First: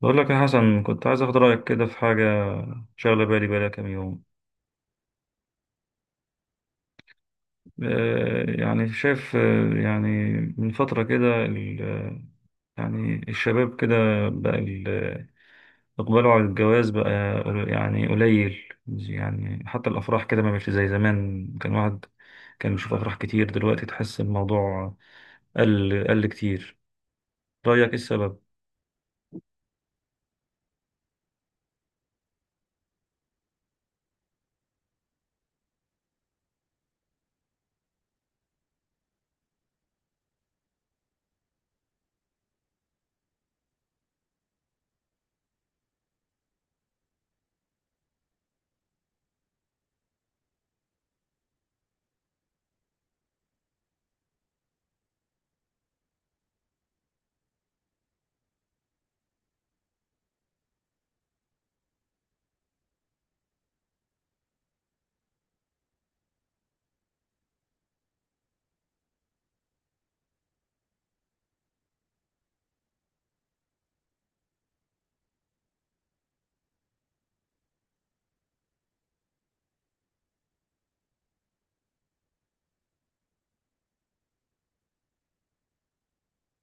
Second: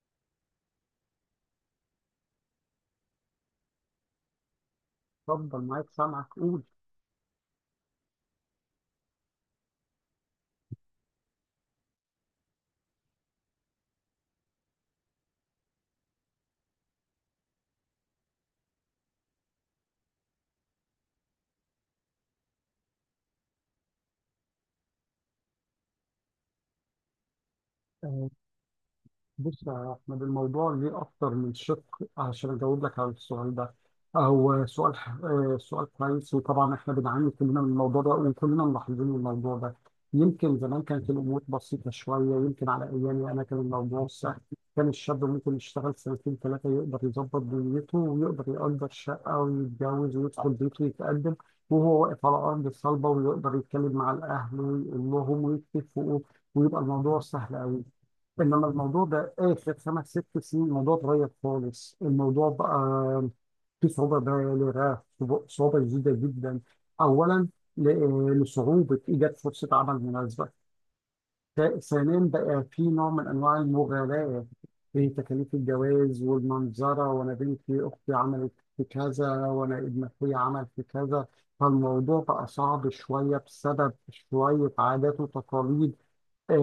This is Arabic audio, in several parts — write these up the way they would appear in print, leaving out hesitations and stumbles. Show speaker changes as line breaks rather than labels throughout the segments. بقول لك يا حسن، كنت عايز اخد رايك كده في حاجه شغله بالي بقالها كام يوم.
اتفضل معاك سامعك قول.
يعني شايف. يعني من فتره كده يعني الشباب كده بقى اقباله على الجواز بقى يعني قليل. يعني حتى الافراح كده ما بقتش زي زمان، كان واحد كان بيشوف افراح كتير، دلوقتي تحس الموضوع قل كتير. رايك ايه
آه،
السبب؟
بص يا أحمد، الموضوع ليه أكتر من شق عشان أجاوب لك على السؤال ده. هو سؤال آه، سؤال كويس، وطبعا إحنا بنعاني كلنا من الموضوع ده وكلنا ملاحظين الموضوع ده. يمكن زمان كانت الأمور بسيطة شوية، يمكن على أيامي أنا كان الموضوع سهل، كان الشاب ممكن يشتغل سنتين ثلاثة يقدر يظبط دنيته ويقدر يأجر شقة ويتجوز ويدخل بيته ويتقدم وهو واقف على أرض صلبة، ويقدر يتكلم مع الأهل ويقول لهم ويتفقوا، ويبقى الموضوع سهل أوي. انما الموضوع ده اخر خمس ست سنين الموضوع اتغير خالص، الموضوع بقى في صعوبة بالغة، صعوبة جديدة جدا. اولا لصعوبة ايجاد فرصة عمل مناسبة. ثانيا بقى في نوع من انواع المغالاة في تكاليف الجواز والمنظرة، وانا بنتي اختي عملت في كذا وانا ابن اخويا عمل في كذا، فالموضوع بقى صعب شوية بسبب شوية عادات وتقاليد.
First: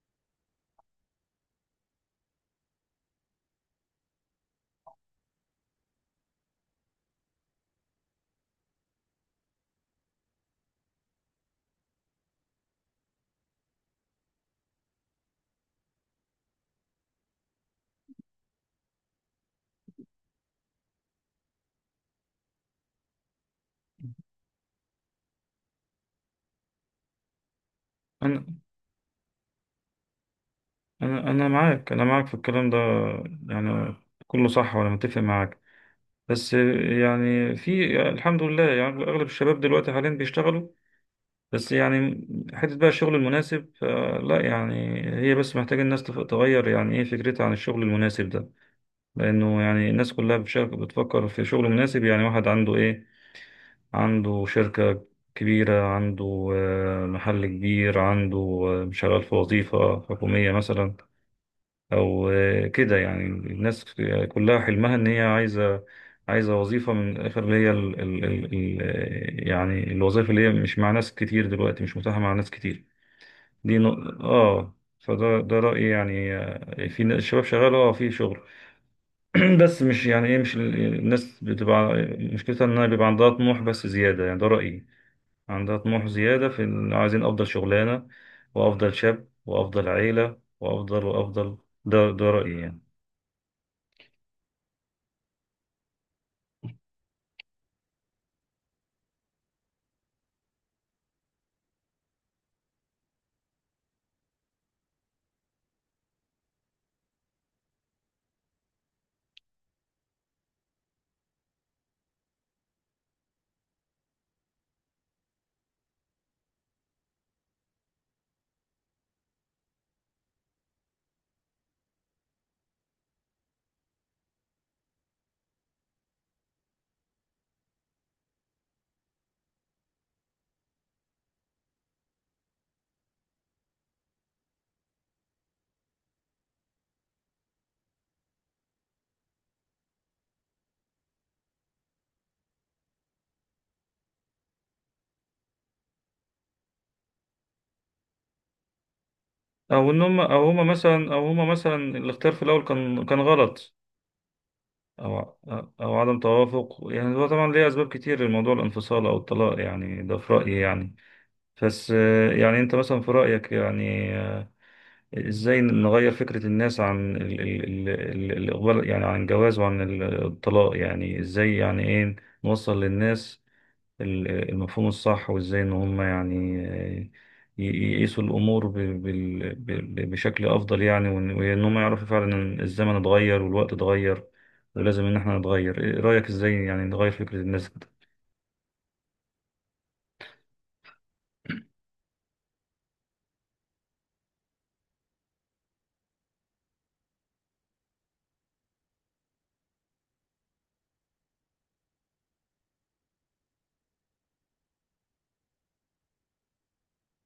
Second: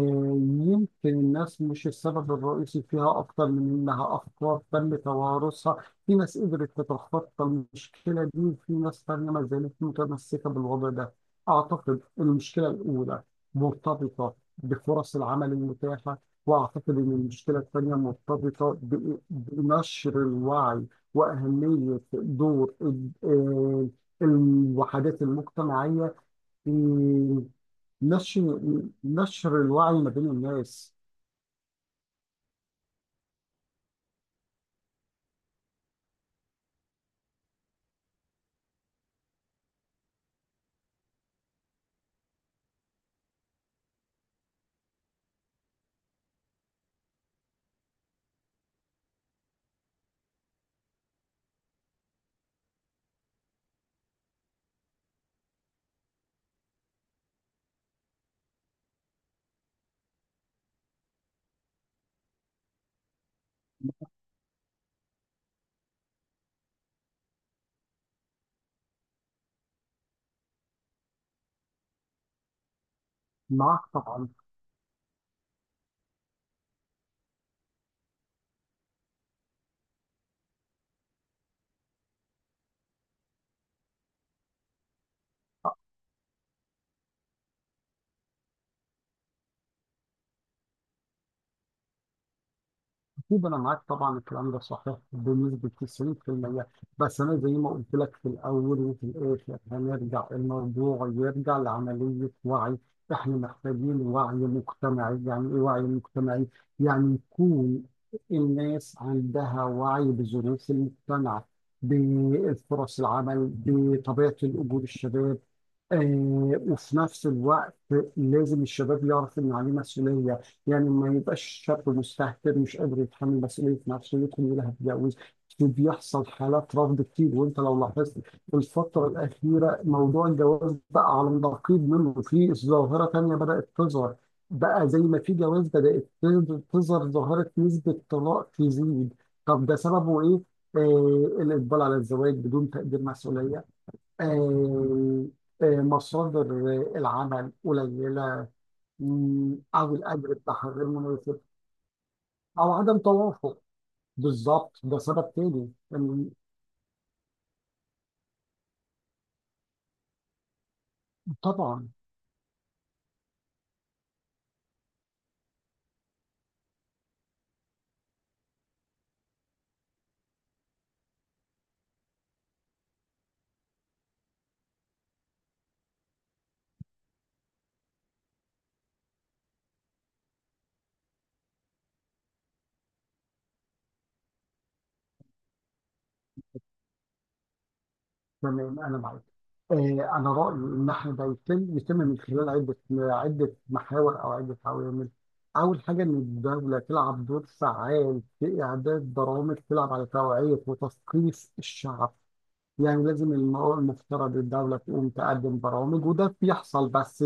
يمكن الناس مش السبب الرئيسي فيها، أكتر من إنها أفكار تم توارثها، في ناس قدرت تتخطى المشكلة دي وفي ناس تانية ما زالت متمسكة بالوضع ده. أعتقد المشكلة الأولى مرتبطة بفرص العمل المتاحة، وأعتقد إن المشكلة الثانية مرتبطة بنشر الوعي وأهمية دور الوحدات المجتمعية في
انا
نشر الوعي ما بين الناس.
انا معاك، انا معاك في الكلام ده يعني. كله صح وانا متفق معاك، بس يعني في الحمد لله يعني أغلب الشباب دلوقتي حاليا بيشتغلوا، بس يعني حتة بقى الشغل المناسب لا يعني. هي بس محتاجة الناس تغير يعني إيه فكرتها عن الشغل المناسب ده. لأنه يعني الناس كلها بتشارك، بتفكر في شغل مناسب. يعني واحد عنده إيه؟ عنده شركة كبيرة، عنده محل كبير، عنده شغال في وظيفة حكومية مثلا، او كده. يعني الناس كلها حلمها ان هي عايزه وظيفه من الاخر، اللي هي ال ال ال ال يعني الوظيفه اللي هي مش مع ناس كتير دلوقتي، مش متاحه مع ناس كتير. دي
معاك
نق-
طبعا.
اه فده ده رايي يعني. في الشباب شغال اه في شغل. بس مش يعني ايه، مش الناس بتبقى مشكلتها انها بيبقى عندها طموح بس زياده، يعني ده رايي. عندها طموح زياده في إن عايزين افضل شغلانه وافضل شاب وافضل عيله وافضل وافضل. ده رايي يعني.
أكيد أنا معاك طبعا، الكلام ده صحيح بنسبة 90%، بس أنا زي ما قلت لك في الأول وفي الآخر هنرجع الموضوع، يرجع لعملية وعي. إحنا محتاجين وعي مجتمعي. يعني إيه وعي مجتمعي؟ يعني يكون الناس عندها وعي بظروف المجتمع، بفرص العمل، بطبيعة الأجور، الشباب. وفي نفس الوقت لازم الشباب يعرف إن عليه مسؤولية، يعني ما يبقاش الشاب مستهتر مش قادر يتحمل مسؤولية نفسه كلها هتتجوز. بيحصل حالات رفض كتير، وانت لو لاحظت في الفترة الأخيرة موضوع الجواز بقى على النقيض منه، في ظاهرة تانية بدأت تظهر. بقى زي ما في جواز بدأت تظهر ظاهرة نسبة طلاق تزيد. طب ده سببه إيه؟ الإقبال على الزواج بدون تقدير مسؤولية. آه مصادر العمل قليلة،
او
أو
ان هم،
الأجر
او هم
بتاعها غير
مثلا، او
مناسب،
هم مثلا الاختيار في الاول
او عدم
كان
توافق.
غلط،
بالظبط، ده
او
سبب تاني
او عدم توافق. يعني هو طبعا ليه اسباب كتير لموضوع الانفصال او الطلاق يعني، ده في رايي يعني.
طبعا.
بس يعني انت مثلا في رايك يعني، ازاي نغير فكره الناس عن الاقبال يعني، عن الجواز وعن الطلاق يعني؟ ازاي يعني ايه نوصل للناس المفهوم الصح، وازاي ان هم يعني ي- يقيسوا الامور بشكل افضل يعني، وإن هم يعرفوا فعلا ان الزمن اتغير والوقت اتغير ولازم ان احنا نتغير. ايه رايك ازاي يعني نغير فكرة الناس كده؟
تمام انا معاك. آه، انا رايي ان احنا ده يتم من خلال عده، عده محاور او عده عوامل. اول حاجه ان الدوله تلعب دور فعال في اعداد برامج، تلعب على توعيه وتثقيف الشعب. يعني لازم المرأة، المفترض الدولة تقوم تقدم برامج، وده بيحصل بس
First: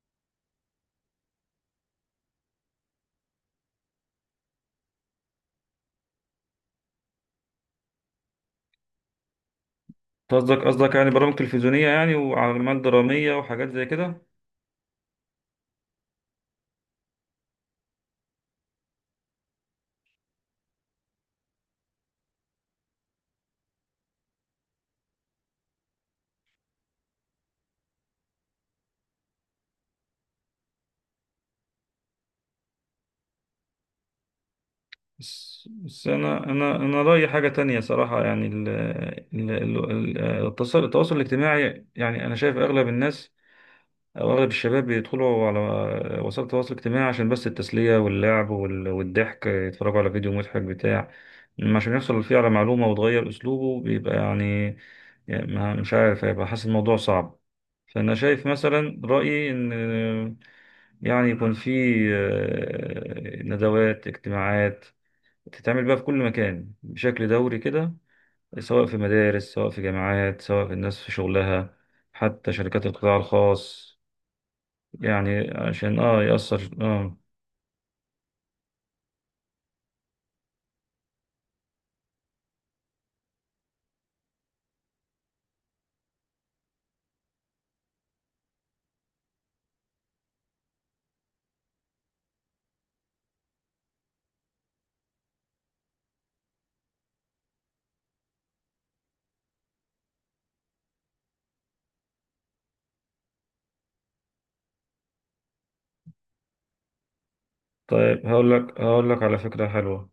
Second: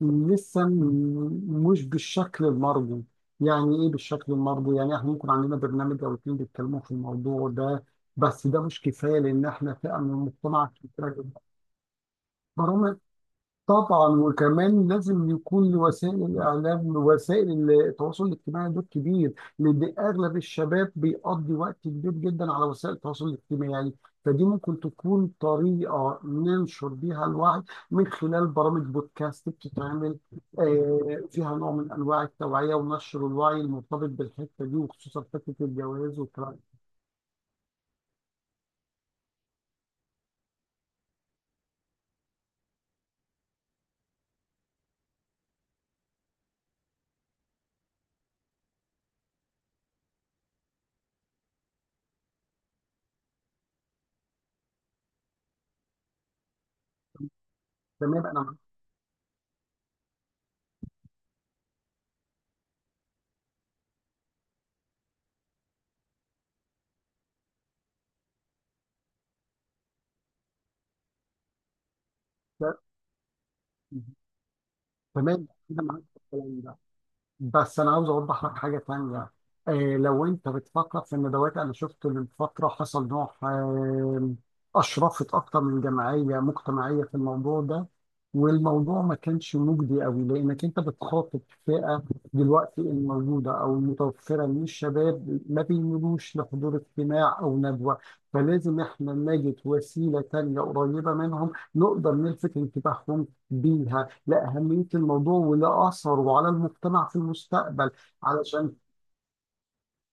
لسه مش بالشكل المرجو. يعني إيه بالشكل المرجو؟ يعني إحنا ممكن عندنا برنامج أو اتنين بيتكلموا في الموضوع ده، بس ده مش كفاية لأن إحنا فئة من
قصدك
المجتمع
قصدك
كبيرة
يعني برامج
جدا.
تلفزيونية يعني وأعمال
برامج
درامية وحاجات زي
طبعا،
كده؟
وكمان لازم يكون لوسائل الاعلام، وسائل التواصل الاجتماعي دور كبير، لان اغلب الشباب بيقضي وقت كبير جدا على وسائل التواصل الاجتماعي، يعني فدي ممكن تكون طريقه ننشر بيها الوعي، من خلال برامج بودكاست بتتعمل فيها نوع من انواع التوعيه ونشر الوعي المرتبط بالحته دي، وخصوصا فكره
بس
الجواز
أنا
والكلام.
أنا أنا رأيي حاجة تانية صراحة. يعني ال ال ال- التواصل الاجتماعي، يعني أنا شايف أغلب الناس، أغلب الشباب بيدخلوا على وسائل التواصل الاجتماعي عشان بس التسلية واللعب والضحك، يتفرجوا على فيديو مضحك بتاع. أما عشان يحصل فيه على معلومة وتغير أسلوبه بيبقى يعني، يعني مش عارف، هيبقى حاسس الموضوع صعب. فأنا
تمام
شايف
انا
مثلا رأيي إن يعني يكون في ندوات اجتماعات تتعمل بقى في كل مكان بشكل دوري كده، سواء في مدارس، سواء في جامعات، سواء في الناس في شغلها، حتى
معاك.
شركات القطاع الخاص،
تمام
يعني
كده
عشان
معاك في
اه
الكلام
يأثر
ده.
اه.
بس انا عاوز اوضح لك حاجه تانية. آه لو انت بتفكر في الندوات، انا شفت من فتره حصل نوع. اشرفت اكتر من جمعيه مجتمعيه في الموضوع ده، والموضوع ما كانش مجدي قوي لانك انت بتخاطب فئه دلوقتي الموجوده او المتوفره من الشباب ما بيميلوش لحضور اجتماع او ندوه. فلازم احنا نجد وسيله تانية قريبه منهم نقدر نلفت انتباههم بيها لأهمية الموضوع ولأثره وعلى المجتمع في المستقبل.
طيب هقول
علشان
لك هقول لك على فكرة حلوة،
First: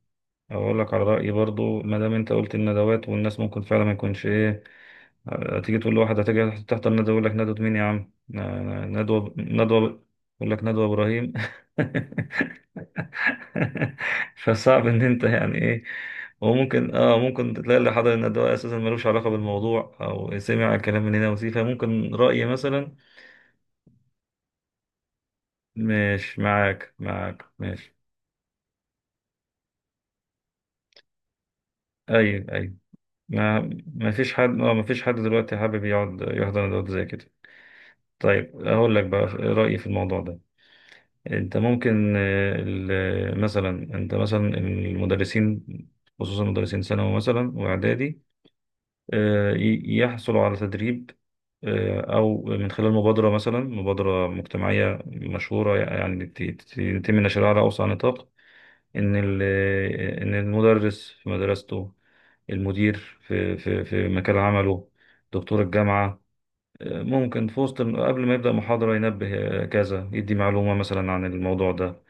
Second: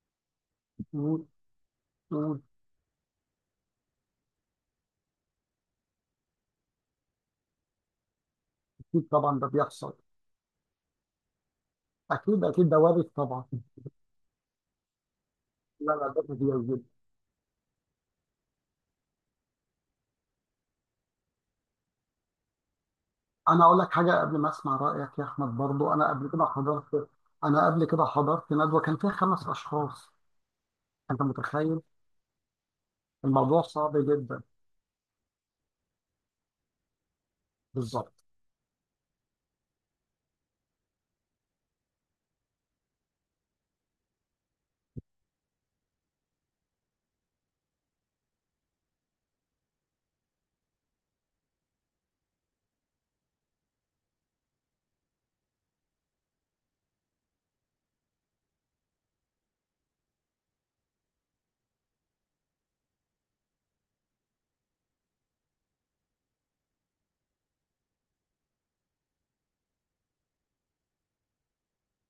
هقول لك على
و-
رأيي برضو. ما دام انت
و-
قلت الندوات والناس ممكن فعلا ما يكونش ايه، تيجي تقول لواحد هتيجي تحضر ندوة، يقول لك ندوة مين يا عم؟ آه،
أكيد
ندوة
طبعا، ده بيحصل.
ندوة يقول لك ندوة إبراهيم
أكيد أكيد، ده وارد طبعا.
فصعب ان انت يعني ايه.
لا لا، ده كبير
وممكن
جدا.
اه ممكن تلاقي اللي حضر الندوة اساسا ملوش علاقة بالموضوع، او سمع الكلام من هنا وسيه، فممكن رأي مثلا.
أنا أقول لك حاجة قبل ما أسمع رأيك يا أحمد. برضو
مش معاك، معاك،
أنا قبل
ماشي.
كده حضرت ندوة كان فيها خمس أشخاص، أنت متخيل؟
ايوه، ايوه. ما
الموضوع صعب
ما فيش
جدا.
حد اه ما فيش حد دلوقتي حابب يقعد يحضر ندوات زي كده.
بالظبط،
طيب اقول لك بقى رأيي في الموضوع ده. انت ممكن مثلا انت مثلا المدرسين، خصوصا مدرسين ثانوي مثلا واعدادي، يحصلوا على تدريب، او من خلال مبادرة مثلا، مبادرة مجتمعية مشهورة يعني يتم نشرها على اوسع نطاق. ان ال- ان المدرس في مدرسته، المدير في مكان عمله، دكتور الجامعة ممكن في وسط، قبل ما يبدأ محاضرة، ينبه كذا، يدي معلومة مثلا عن الموضوع ده.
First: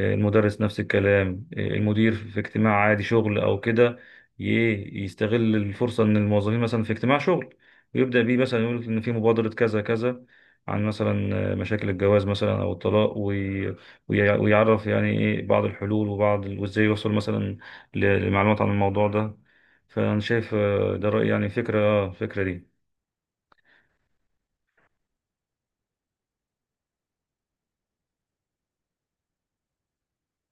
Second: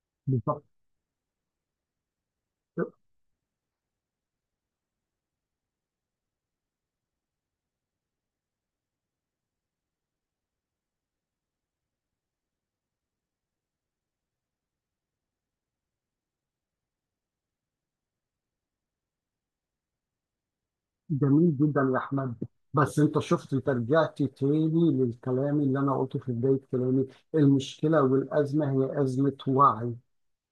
المدرس
بالظبط.
نفس الكلام، المدير في اجتماع عادي شغل او كده، يستغل الفرصة ان الموظفين مثلا في اجتماع شغل ويبدأ بيه مثلا، يقول ان في مبادرة كذا كذا عن مثلا مشاكل الجواز مثلا او الطلاق، ويعرف يعني ايه بعض الحلول وبعض وازاي يوصل مثلا لمعلومات عن الموضوع ده. فانا شايف ده رأيي يعني،
جميل
فكرة
جدا يا
اه
أحمد،
الفكرة دي.
بس أنت شفت، أنت رجعت تاني للكلام اللي أنا قلته في بداية كلامي. المشكلة والأزمة هي أزمة وعي،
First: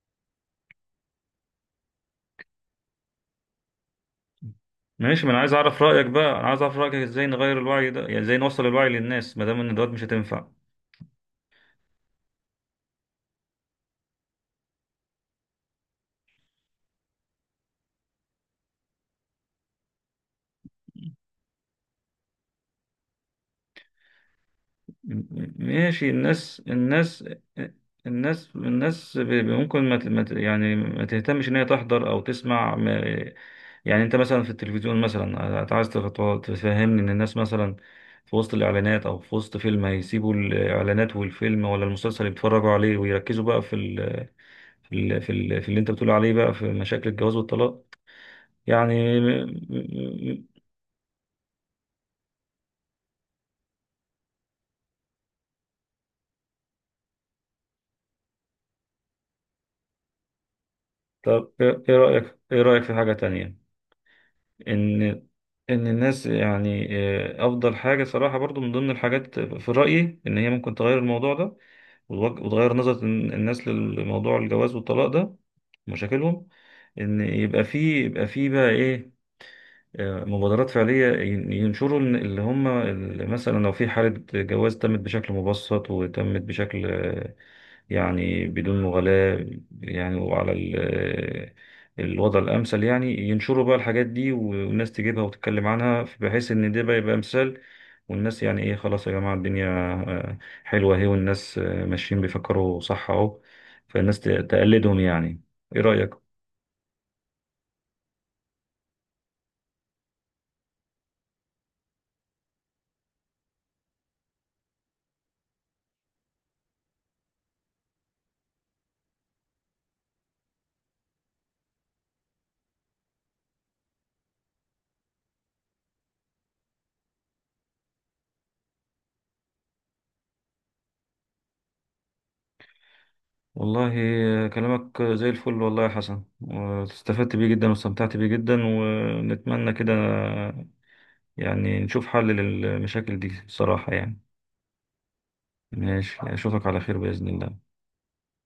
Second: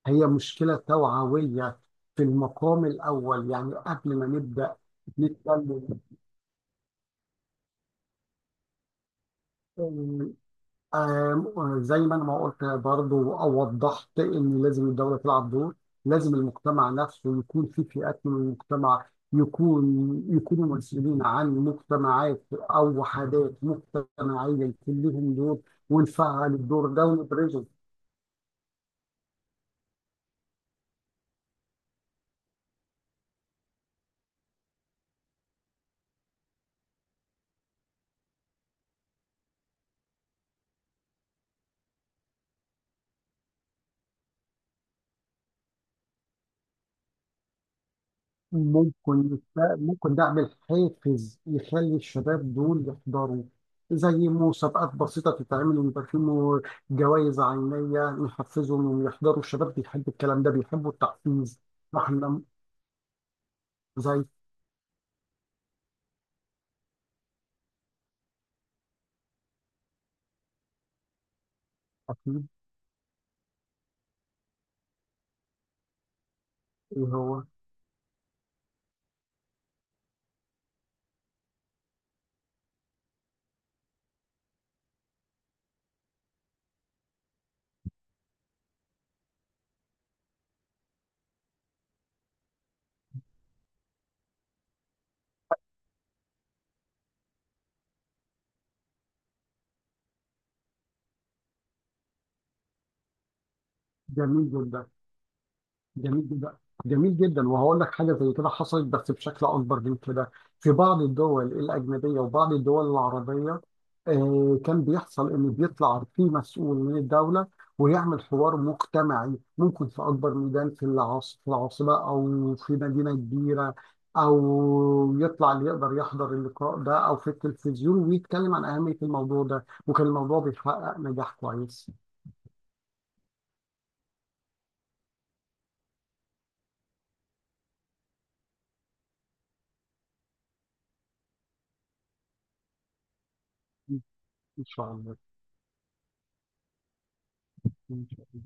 هي مشكلة توعوية في المقام الأول، يعني قبل ما نبدأ
ماشي، ما انا عايز اعرف
نتكلم،
رأيك بقى، انا عايز اعرف رأيك ازاي نغير الوعي ده. يعني ازاي نوصل الوعي للناس ما دام ان دوت مش
آم،
هتنفع؟
آم، زي ما أنا ما قلت برضو أو وضحت إن لازم الدولة تلعب دور. لازم المجتمع نفسه يكون في فئات من المجتمع، يكون يكونوا مسؤولين عن مجتمعات أو وحدات مجتمعية، يكون لهم دور،
ماشي.
ونفعل
الناس
الدور ده
الناس
ونبرزه.
الناس الناس ممكن ما ت- ما ت- يعني ما تهتمش ان هي تحضر او تسمع يعني. انت مثلا في التلفزيون مثلا، انت عايز تفهمني ان الناس مثلا في وسط الاعلانات او في وسط فيلم هيسيبوا الاعلانات والفيلم ولا المسلسل اللي بيتفرجوا عليه ويركزوا بقى في ال في ال في ال في اللي انت بتقول عليه بقى في مشاكل الجواز والطلاق؟ يعني
ممكن ده
م- م-
اعمل حافز يخلي الشباب دول يحضروا، زي مسابقات بسيطة تتعمل ويبقى في جوائز عينية نحفزهم إنهم يحضروا. الشباب بيحب الكلام ده، بيحبوا
طب
التحفيز.
ايه، إيه رأيك،
واحنا
ايه رأيك في حاجة تانية؟
زي.
ان ان الناس يعني افضل حاجه صراحه برضو، من ضمن الحاجات في رايي ان هي ممكن تغير الموضوع ده وتوج-
أكيد.
وتغير نظره الناس للموضوع الجواز والطلاق ده، مشاكلهم،
إيه
ان
هو.
يبقى فيه، بقى ايه، مبادرات فعلية، ينشروا إن- اللي هم مثلا لو في حالة جواز تمت بشكل مبسط وتمت بشكل يعني بدون مغالاة يعني، وعلى الوضع الأمثل، يعني ينشروا بقى الحاجات دي، والناس تجيبها وتتكلم عنها، بحيث إن ده بقى يبقى مثال. والناس يعني إيه، خلاص يا جماعة، الدنيا آه، حلوة أهي، والناس ماشيين بيفكروا صح أهو، فالناس
جميل جدا.
تقلدهم يعني. إيه رأيك؟
جميل جدا. جميل جدا، وهقول لك حاجه زي كده حصلت بس بشكل اكبر من كده في بعض الدول الاجنبيه وبعض الدول العربيه. كان بيحصل ان بيطلع في مسؤول من الدوله ويعمل حوار مجتمعي، ممكن في اكبر ميدان في العاصمه او في مدينه كبيره، او يطلع اللي يقدر يحضر اللقاء ده، او في التلفزيون، ويتكلم عن اهميه الموضوع ده، وكان الموضوع بيحقق نجاح كويس.
والله كلامك زي الفل والله يا حسن، واستفدت بيه جدا واستمتعت بيه جدا، ونتمنى كده يعني نشوف حل للمشاكل دي بصراحة يعني.
ان شاء الله.
ماشي، أشوفك على خير بإذن الله.
إن شاء الله.